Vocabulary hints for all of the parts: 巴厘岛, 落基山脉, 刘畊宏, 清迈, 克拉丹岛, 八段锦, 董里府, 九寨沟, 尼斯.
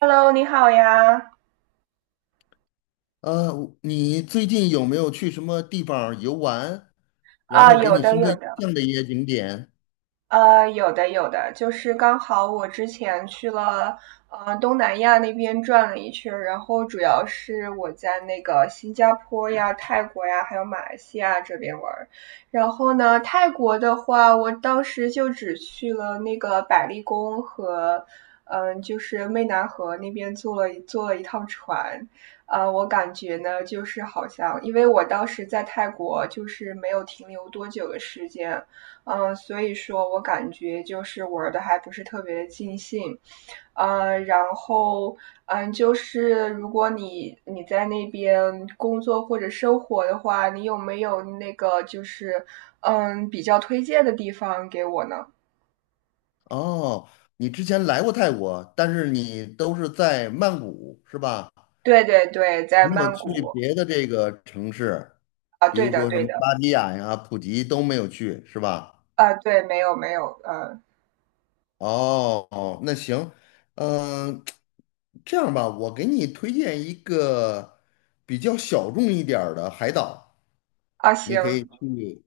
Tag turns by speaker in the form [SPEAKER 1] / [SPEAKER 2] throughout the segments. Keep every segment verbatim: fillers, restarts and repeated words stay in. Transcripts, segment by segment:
[SPEAKER 1] Hello，你好呀！
[SPEAKER 2] 呃，你最近有没有去什么地方儿游玩，然
[SPEAKER 1] 啊，
[SPEAKER 2] 后给
[SPEAKER 1] 有
[SPEAKER 2] 你
[SPEAKER 1] 的
[SPEAKER 2] 深
[SPEAKER 1] 有
[SPEAKER 2] 刻印
[SPEAKER 1] 的，
[SPEAKER 2] 象的一些景点？
[SPEAKER 1] 呃，有的有的，就是刚好我之前去了，呃，东南亚那边转了一圈儿，然后主要是我在那个新加坡呀、泰国呀，还有马来西亚这边玩儿。然后呢，泰国的话，我当时就只去了那个百丽宫和，嗯、呃就是湄南河那边坐了一坐了一趟船。呃，我感觉呢，就是好像，因为我当时在泰国就是没有停留多久的时间，嗯，所以说我感觉就是玩的还不是特别的尽兴，呃，然后嗯，就是如果你你在那边工作或者生活的话，你有没有那个就是嗯比较推荐的地方给我呢？
[SPEAKER 2] 哦，你之前来过泰国，但是你都是在曼谷，是吧？
[SPEAKER 1] 对对对，在
[SPEAKER 2] 没有
[SPEAKER 1] 曼
[SPEAKER 2] 去
[SPEAKER 1] 谷。
[SPEAKER 2] 别的这个城市，
[SPEAKER 1] 啊，
[SPEAKER 2] 比
[SPEAKER 1] 对
[SPEAKER 2] 如
[SPEAKER 1] 的
[SPEAKER 2] 说什
[SPEAKER 1] 对
[SPEAKER 2] 么
[SPEAKER 1] 的。
[SPEAKER 2] 芭提雅呀、普吉都没有去，是吧？
[SPEAKER 1] 啊，对，没有没有，嗯。
[SPEAKER 2] 哦，哦，那行，嗯、这样吧，我给你推荐一个比较小众一点儿的海岛，
[SPEAKER 1] 啊
[SPEAKER 2] 你
[SPEAKER 1] 行。
[SPEAKER 2] 可以去。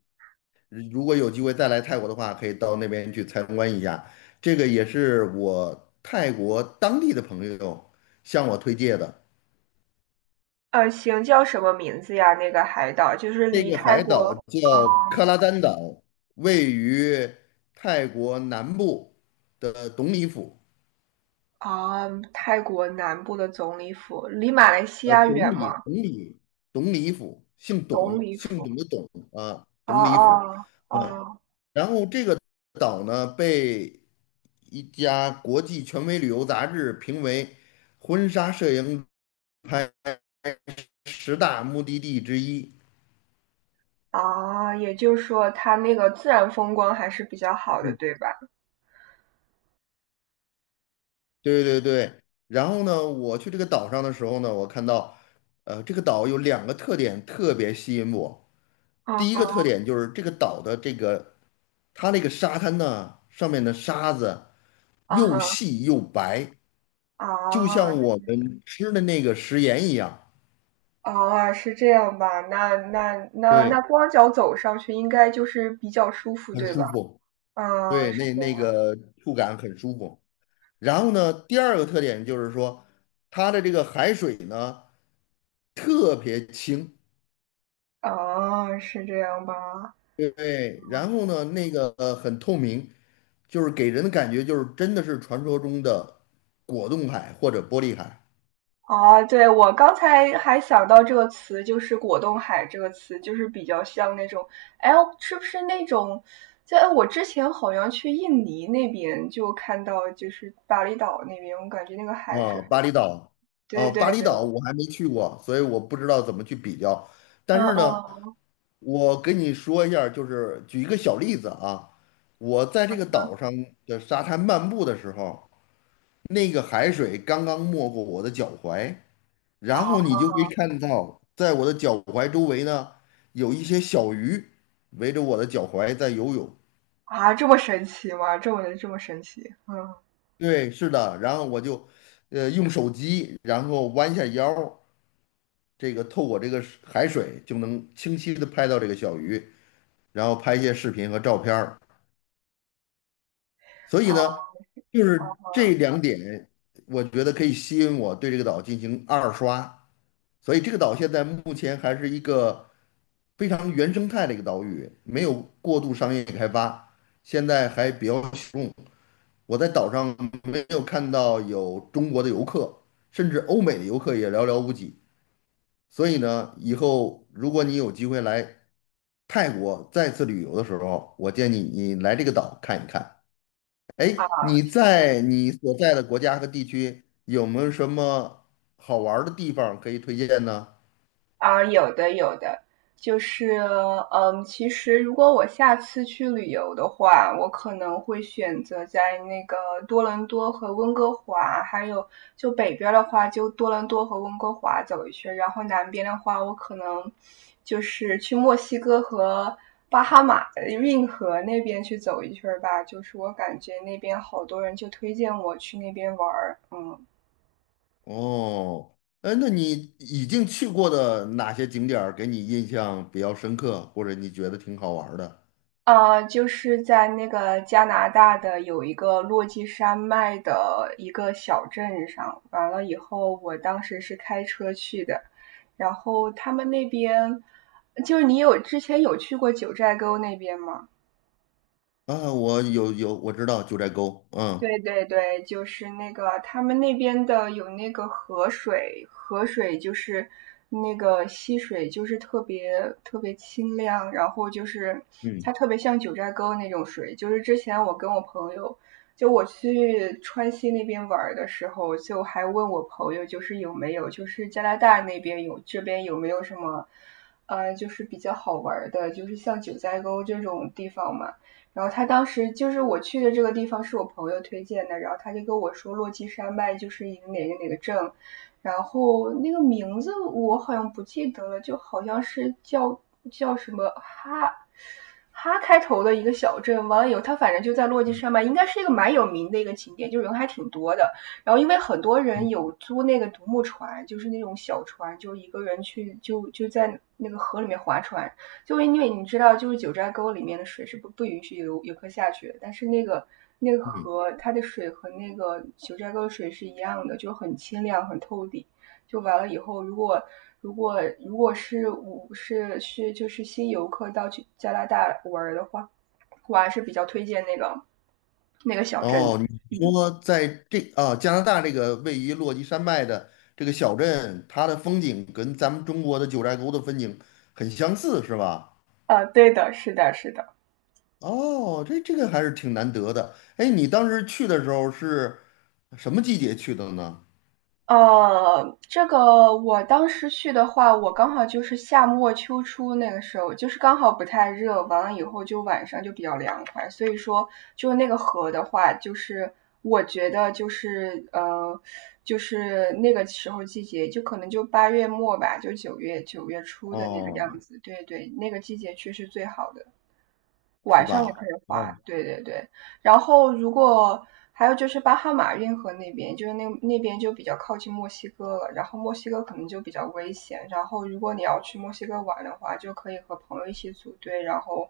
[SPEAKER 2] 如果有机会再来泰国的话，可以到那边去参观一下。这个也是我泰国当地的朋友向我推荐的。
[SPEAKER 1] 啊行，叫什么名字呀？那个海岛就是
[SPEAKER 2] 这
[SPEAKER 1] 离
[SPEAKER 2] 个
[SPEAKER 1] 泰
[SPEAKER 2] 海
[SPEAKER 1] 国。
[SPEAKER 2] 岛
[SPEAKER 1] 嗯。
[SPEAKER 2] 叫克拉丹岛，位于泰国南部的董里府。
[SPEAKER 1] 啊，泰国南部的总理府离马来西
[SPEAKER 2] 呃，
[SPEAKER 1] 亚
[SPEAKER 2] 董
[SPEAKER 1] 远
[SPEAKER 2] 里，
[SPEAKER 1] 吗？
[SPEAKER 2] 董里，董里府，姓
[SPEAKER 1] 总
[SPEAKER 2] 董，
[SPEAKER 1] 理
[SPEAKER 2] 姓
[SPEAKER 1] 府，
[SPEAKER 2] 董的董啊，
[SPEAKER 1] 哦
[SPEAKER 2] 董里府。
[SPEAKER 1] 哦
[SPEAKER 2] 嗯。
[SPEAKER 1] 哦。
[SPEAKER 2] 然后这个岛呢，被一家国际权威旅游杂志评为婚纱摄影拍十大目的地之一。
[SPEAKER 1] 啊，也就是说它那个自然风光还是比较好的，
[SPEAKER 2] 嗯，
[SPEAKER 1] 对吧？
[SPEAKER 2] 对对对。然后呢，我去这个岛上的时候呢，我看到，呃，这个岛有两个特点特别吸引我。
[SPEAKER 1] 啊
[SPEAKER 2] 第一个特
[SPEAKER 1] 哈。
[SPEAKER 2] 点就是这个岛的这个它那个沙滩呢，上面的沙子
[SPEAKER 1] 啊
[SPEAKER 2] 又
[SPEAKER 1] 哈。
[SPEAKER 2] 细又白，就
[SPEAKER 1] 啊。
[SPEAKER 2] 像我们吃的那个食盐一样。
[SPEAKER 1] 啊，是这样吧？那那那那
[SPEAKER 2] 对，
[SPEAKER 1] 光脚走上去应该就是比较舒服，
[SPEAKER 2] 很
[SPEAKER 1] 对吧？
[SPEAKER 2] 舒服，
[SPEAKER 1] 啊，
[SPEAKER 2] 对，
[SPEAKER 1] 是
[SPEAKER 2] 那
[SPEAKER 1] 这
[SPEAKER 2] 那
[SPEAKER 1] 样。
[SPEAKER 2] 个触感很舒服。然后呢，第二个特点就是说，它的这个海水呢特别清，
[SPEAKER 1] 啊，是这样吧？
[SPEAKER 2] 对，对。然后呢那个呃很透明，就是给人的感觉就是真的是传说中的果冻海或者玻璃海
[SPEAKER 1] 啊，对，我刚才还想到这个词，就是"果冻海"这个词，就是比较像那种，哎，是不是那种？在我之前好像去印尼那边就看到，就是巴厘岛那边，我感觉那个海是
[SPEAKER 2] 啊，
[SPEAKER 1] 很……
[SPEAKER 2] 巴厘岛
[SPEAKER 1] 对
[SPEAKER 2] 啊，
[SPEAKER 1] 对
[SPEAKER 2] 巴厘
[SPEAKER 1] 对，
[SPEAKER 2] 岛我还没去过，所以我不知道怎么去比较。但
[SPEAKER 1] 嗯
[SPEAKER 2] 是呢，
[SPEAKER 1] 嗯。
[SPEAKER 2] 我跟你说一下就是举一个小例子啊，我在这个岛上的沙滩漫步的时候，那个海水刚刚没过我的脚踝，
[SPEAKER 1] 啊
[SPEAKER 2] 然后你就可以看到，在我的脚踝周围呢，有一些小鱼围着我的脚踝在游泳。
[SPEAKER 1] 啊，这么神奇吗？这么这么神奇，嗯。
[SPEAKER 2] 对，是的，然后我就，呃，用手机，然后弯下腰，这个透过这个海水就能清晰的拍到这个小鱼，然后拍一些视频和照片儿。所以
[SPEAKER 1] 啊
[SPEAKER 2] 呢，就
[SPEAKER 1] 啊。
[SPEAKER 2] 是这两点，我觉得可以吸引我对这个岛进行二刷。所以这个岛现在目前还是一个非常原生态的一个岛屿，没有过度商业开发，现在还比较小众。我在岛上没有看到有中国的游客，甚至欧美的游客也寥寥无几。所以呢，以后如果你有机会来泰国再次旅游的时候，我建议你来这个岛看一看。
[SPEAKER 1] 啊
[SPEAKER 2] 哎，你
[SPEAKER 1] 啊
[SPEAKER 2] 在
[SPEAKER 1] 行。
[SPEAKER 2] 你所在的国家和地区有没有什么好玩儿的地方可以推荐呢？
[SPEAKER 1] 啊，有的有的，就是，嗯，其实如果我下次去旅游的话，我可能会选择在那个多伦多和温哥华，还有就北边的话，就多伦多和温哥华走一圈，然后南边的话，我可能就是去墨西哥和巴哈马呃运河那边去走一圈吧。就是我感觉那边好多人就推荐我去那边玩儿嗯。
[SPEAKER 2] 哦，哎，那你已经去过的哪些景点儿给你印象比较深刻，或者你觉得挺好玩儿的？
[SPEAKER 1] 呃，就是在那个加拿大的有一个落基山脉的一个小镇上，完了以后，我当时是开车去的，然后他们那边，就是你有之前有去过九寨沟那边吗？
[SPEAKER 2] 啊，我有有，我知道九寨沟，嗯
[SPEAKER 1] 对对对，就是那个他们那边的有那个河水，河水就是那个溪水，就是特别特别清亮，然后就是它
[SPEAKER 2] 嗯
[SPEAKER 1] 特别像九寨沟那种水。就是之前我跟我朋友，就我去川西那边玩儿的时候，就还问我朋友，就是有没有，就是加拿大那边有，这边有没有什么，呃，就是比较好玩儿的，就是像九寨沟这种地方嘛。然后他当时就是我去的这个地方是我朋友推荐的，然后他就跟我说洛基山脉就是一个哪个哪个镇，然后那个名字我好像不记得了，就好像是叫叫什么哈哈开头的一个小镇。完了以后，他反正就在洛基山脉，应该是一个蛮有名的一个景点，就是人还挺多的。然后因为很多人
[SPEAKER 2] 嗯
[SPEAKER 1] 有租那个独木船，就是那种小船，就是一个人去就就在那个河里面划船，就因为你知道，就是九寨沟里面的水是不不允许游游客下去的但是那个那个
[SPEAKER 2] 嗯，
[SPEAKER 1] 河它的水和那个九寨沟的水是一样的，就很清亮、很透底。就完了以后，如果如果如果是我是是就是新游客到去加拿大玩的话，我还是比较推荐那个那个小镇的。
[SPEAKER 2] 哦，你
[SPEAKER 1] 嗯。
[SPEAKER 2] 说在这啊加拿大这个位于落基山脉的这个小镇，它的风景跟咱们中国的九寨沟的风景很相似，是吧？
[SPEAKER 1] 啊，对的，是的，是的。
[SPEAKER 2] 哦，这这个还是挺难得的。哎，你当时去的时候是什么季节去的呢？
[SPEAKER 1] 呃，这个我当时去的话，我刚好就是夏末秋初那个时候，就是刚好不太热，完了以后就晚上就比较凉快，所以说就那个河的话，就是我觉得就是呃，就是那个时候季节，就可能就八月末吧，就九月九月初的那个样
[SPEAKER 2] 哦，
[SPEAKER 1] 子，对对，那个季节去是最好的。
[SPEAKER 2] 是
[SPEAKER 1] 晚上也可以
[SPEAKER 2] 吧？哦，
[SPEAKER 1] 滑，对对对。然后如果还有就是巴哈马运河那边，就是那那边就比较靠近墨西哥了，然后墨西哥可能就比较危险。然后如果你要去墨西哥玩的话，就可以和朋友一起组队，然后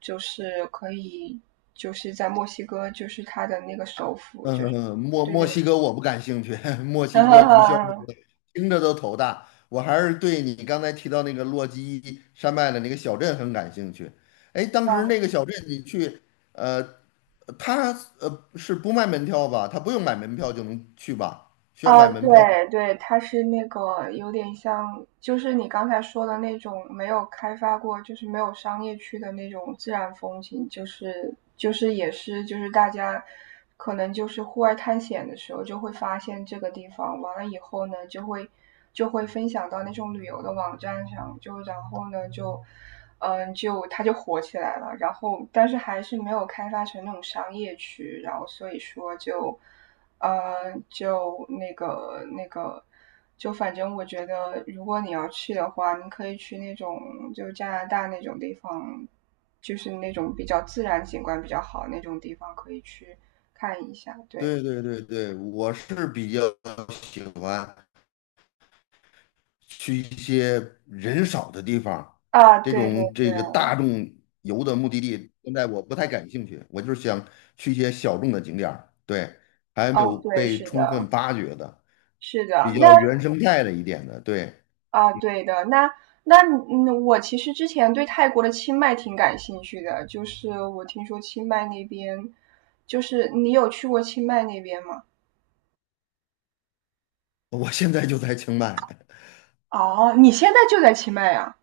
[SPEAKER 1] 就是可以就是在墨西哥，就是它的那个首府，
[SPEAKER 2] 嗯，
[SPEAKER 1] 就
[SPEAKER 2] 嗯
[SPEAKER 1] 是
[SPEAKER 2] 嗯墨
[SPEAKER 1] 对
[SPEAKER 2] 墨
[SPEAKER 1] 对
[SPEAKER 2] 西哥我不感兴趣，墨
[SPEAKER 1] 对，
[SPEAKER 2] 西
[SPEAKER 1] 哈
[SPEAKER 2] 哥毒枭那
[SPEAKER 1] 哈
[SPEAKER 2] 个听着都头大。我还是对你刚才提到那个洛基山脉的那个小镇很感兴趣。哎，当时那
[SPEAKER 1] 哈。
[SPEAKER 2] 个小镇你去，呃，他呃是不卖门票吧？他不用买门票就能去吧？需要
[SPEAKER 1] 啊，
[SPEAKER 2] 买门票？
[SPEAKER 1] 对对，它是那个有点像，就是你刚才说的那种没有开发过，就是没有商业区的那种自然风景，就是就是也是就是大家可能就是户外探险的时候就会发现这个地方，完了以后呢就会就会分享到那种旅游的网站上，就然后呢就嗯就它就火起来了，然后但是还是没有开发成那种商业区，然后所以说就。呃，就那个那个，就反正我觉得，如果你要去的话，你可以去那种就加拿大那种地方，就是那种比较自然景观比较好那种地方，可以去看一下。对。
[SPEAKER 2] 对对对对，我是比较喜欢去一些人少的地方，
[SPEAKER 1] 啊，
[SPEAKER 2] 这
[SPEAKER 1] 对对
[SPEAKER 2] 种这个
[SPEAKER 1] 对。
[SPEAKER 2] 大众游的目的地，现在我不太感兴趣，我就是想去一些小众的景点儿对，还没有
[SPEAKER 1] 哦，对，
[SPEAKER 2] 被
[SPEAKER 1] 是
[SPEAKER 2] 充
[SPEAKER 1] 的，
[SPEAKER 2] 分发掘的，
[SPEAKER 1] 是的。
[SPEAKER 2] 比
[SPEAKER 1] 那
[SPEAKER 2] 较原生态的一点的，对，
[SPEAKER 1] 啊，对的。那那嗯，我其实之前对泰国的清迈挺感兴趣的，就是我听说清迈那边，就是你有去过清迈那边吗？
[SPEAKER 2] 我现在就在清迈
[SPEAKER 1] 哦，你现在就在清迈呀？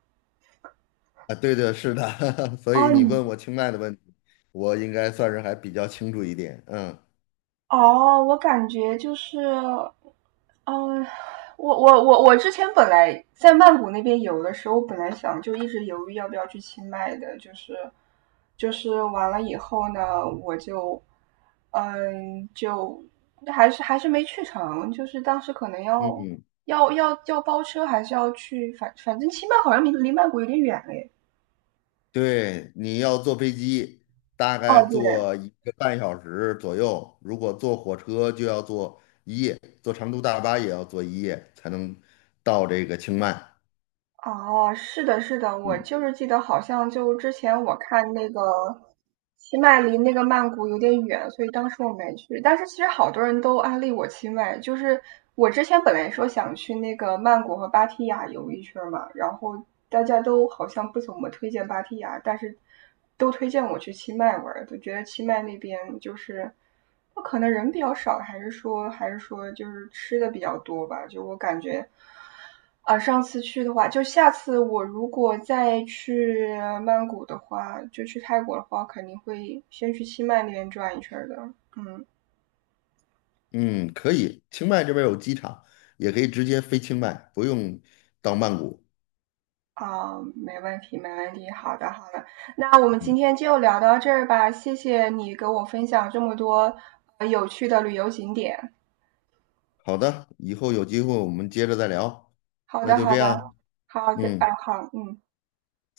[SPEAKER 2] 啊，对的，是的，所
[SPEAKER 1] 哦，
[SPEAKER 2] 以你
[SPEAKER 1] 你
[SPEAKER 2] 问我清迈的问题，我应该算是还比较清楚一点，嗯
[SPEAKER 1] 哦，我感觉就是，嗯、我我我我之前本来在曼谷那边游的时候，我本来想就一直犹豫要不要去清迈的，就是就是完了以后呢，我就嗯就还是还是没去成，就是当时可能要
[SPEAKER 2] 嗯。
[SPEAKER 1] 要要要包车，还是要去反反正清迈好像离离曼谷有点远嘞。
[SPEAKER 2] 对，你要坐飞机，大
[SPEAKER 1] 哦，
[SPEAKER 2] 概
[SPEAKER 1] 对。
[SPEAKER 2] 坐一个半小时左右；如果坐火车，就要坐一夜，坐长途大巴也要坐一夜才能到这个清迈。
[SPEAKER 1] 哦，是的，是的，我就是记得好像就之前我看那个清迈离那个曼谷有点远，所以当时我没去。但是其实好多人都安利我清迈，就是我之前本来说想去那个曼谷和芭提雅游一圈嘛，然后大家都好像不怎么推荐芭提雅，但是都推荐我去清迈玩儿，都觉得清迈那边就是。那可能人比较少，还是说还是说就是吃的比较多吧？就我感觉，啊，上次去的话，就下次我如果再去曼谷的话，就去泰国的话，肯定会先去清迈那边转一圈儿的。嗯。
[SPEAKER 2] 嗯，可以，清迈这边有机场，也可以直接飞清迈，不用到曼谷。
[SPEAKER 1] 啊，没问题，没问题。好的，好的。那我们今
[SPEAKER 2] 嗯，
[SPEAKER 1] 天就聊到这儿吧，谢谢你给我分享这么多呃有趣的旅游景点。
[SPEAKER 2] 好的，以后有机会我们接着再聊，
[SPEAKER 1] 好
[SPEAKER 2] 那
[SPEAKER 1] 的，
[SPEAKER 2] 就
[SPEAKER 1] 好
[SPEAKER 2] 这
[SPEAKER 1] 的，
[SPEAKER 2] 样。
[SPEAKER 1] 好的，啊，
[SPEAKER 2] 嗯。
[SPEAKER 1] 好，嗯。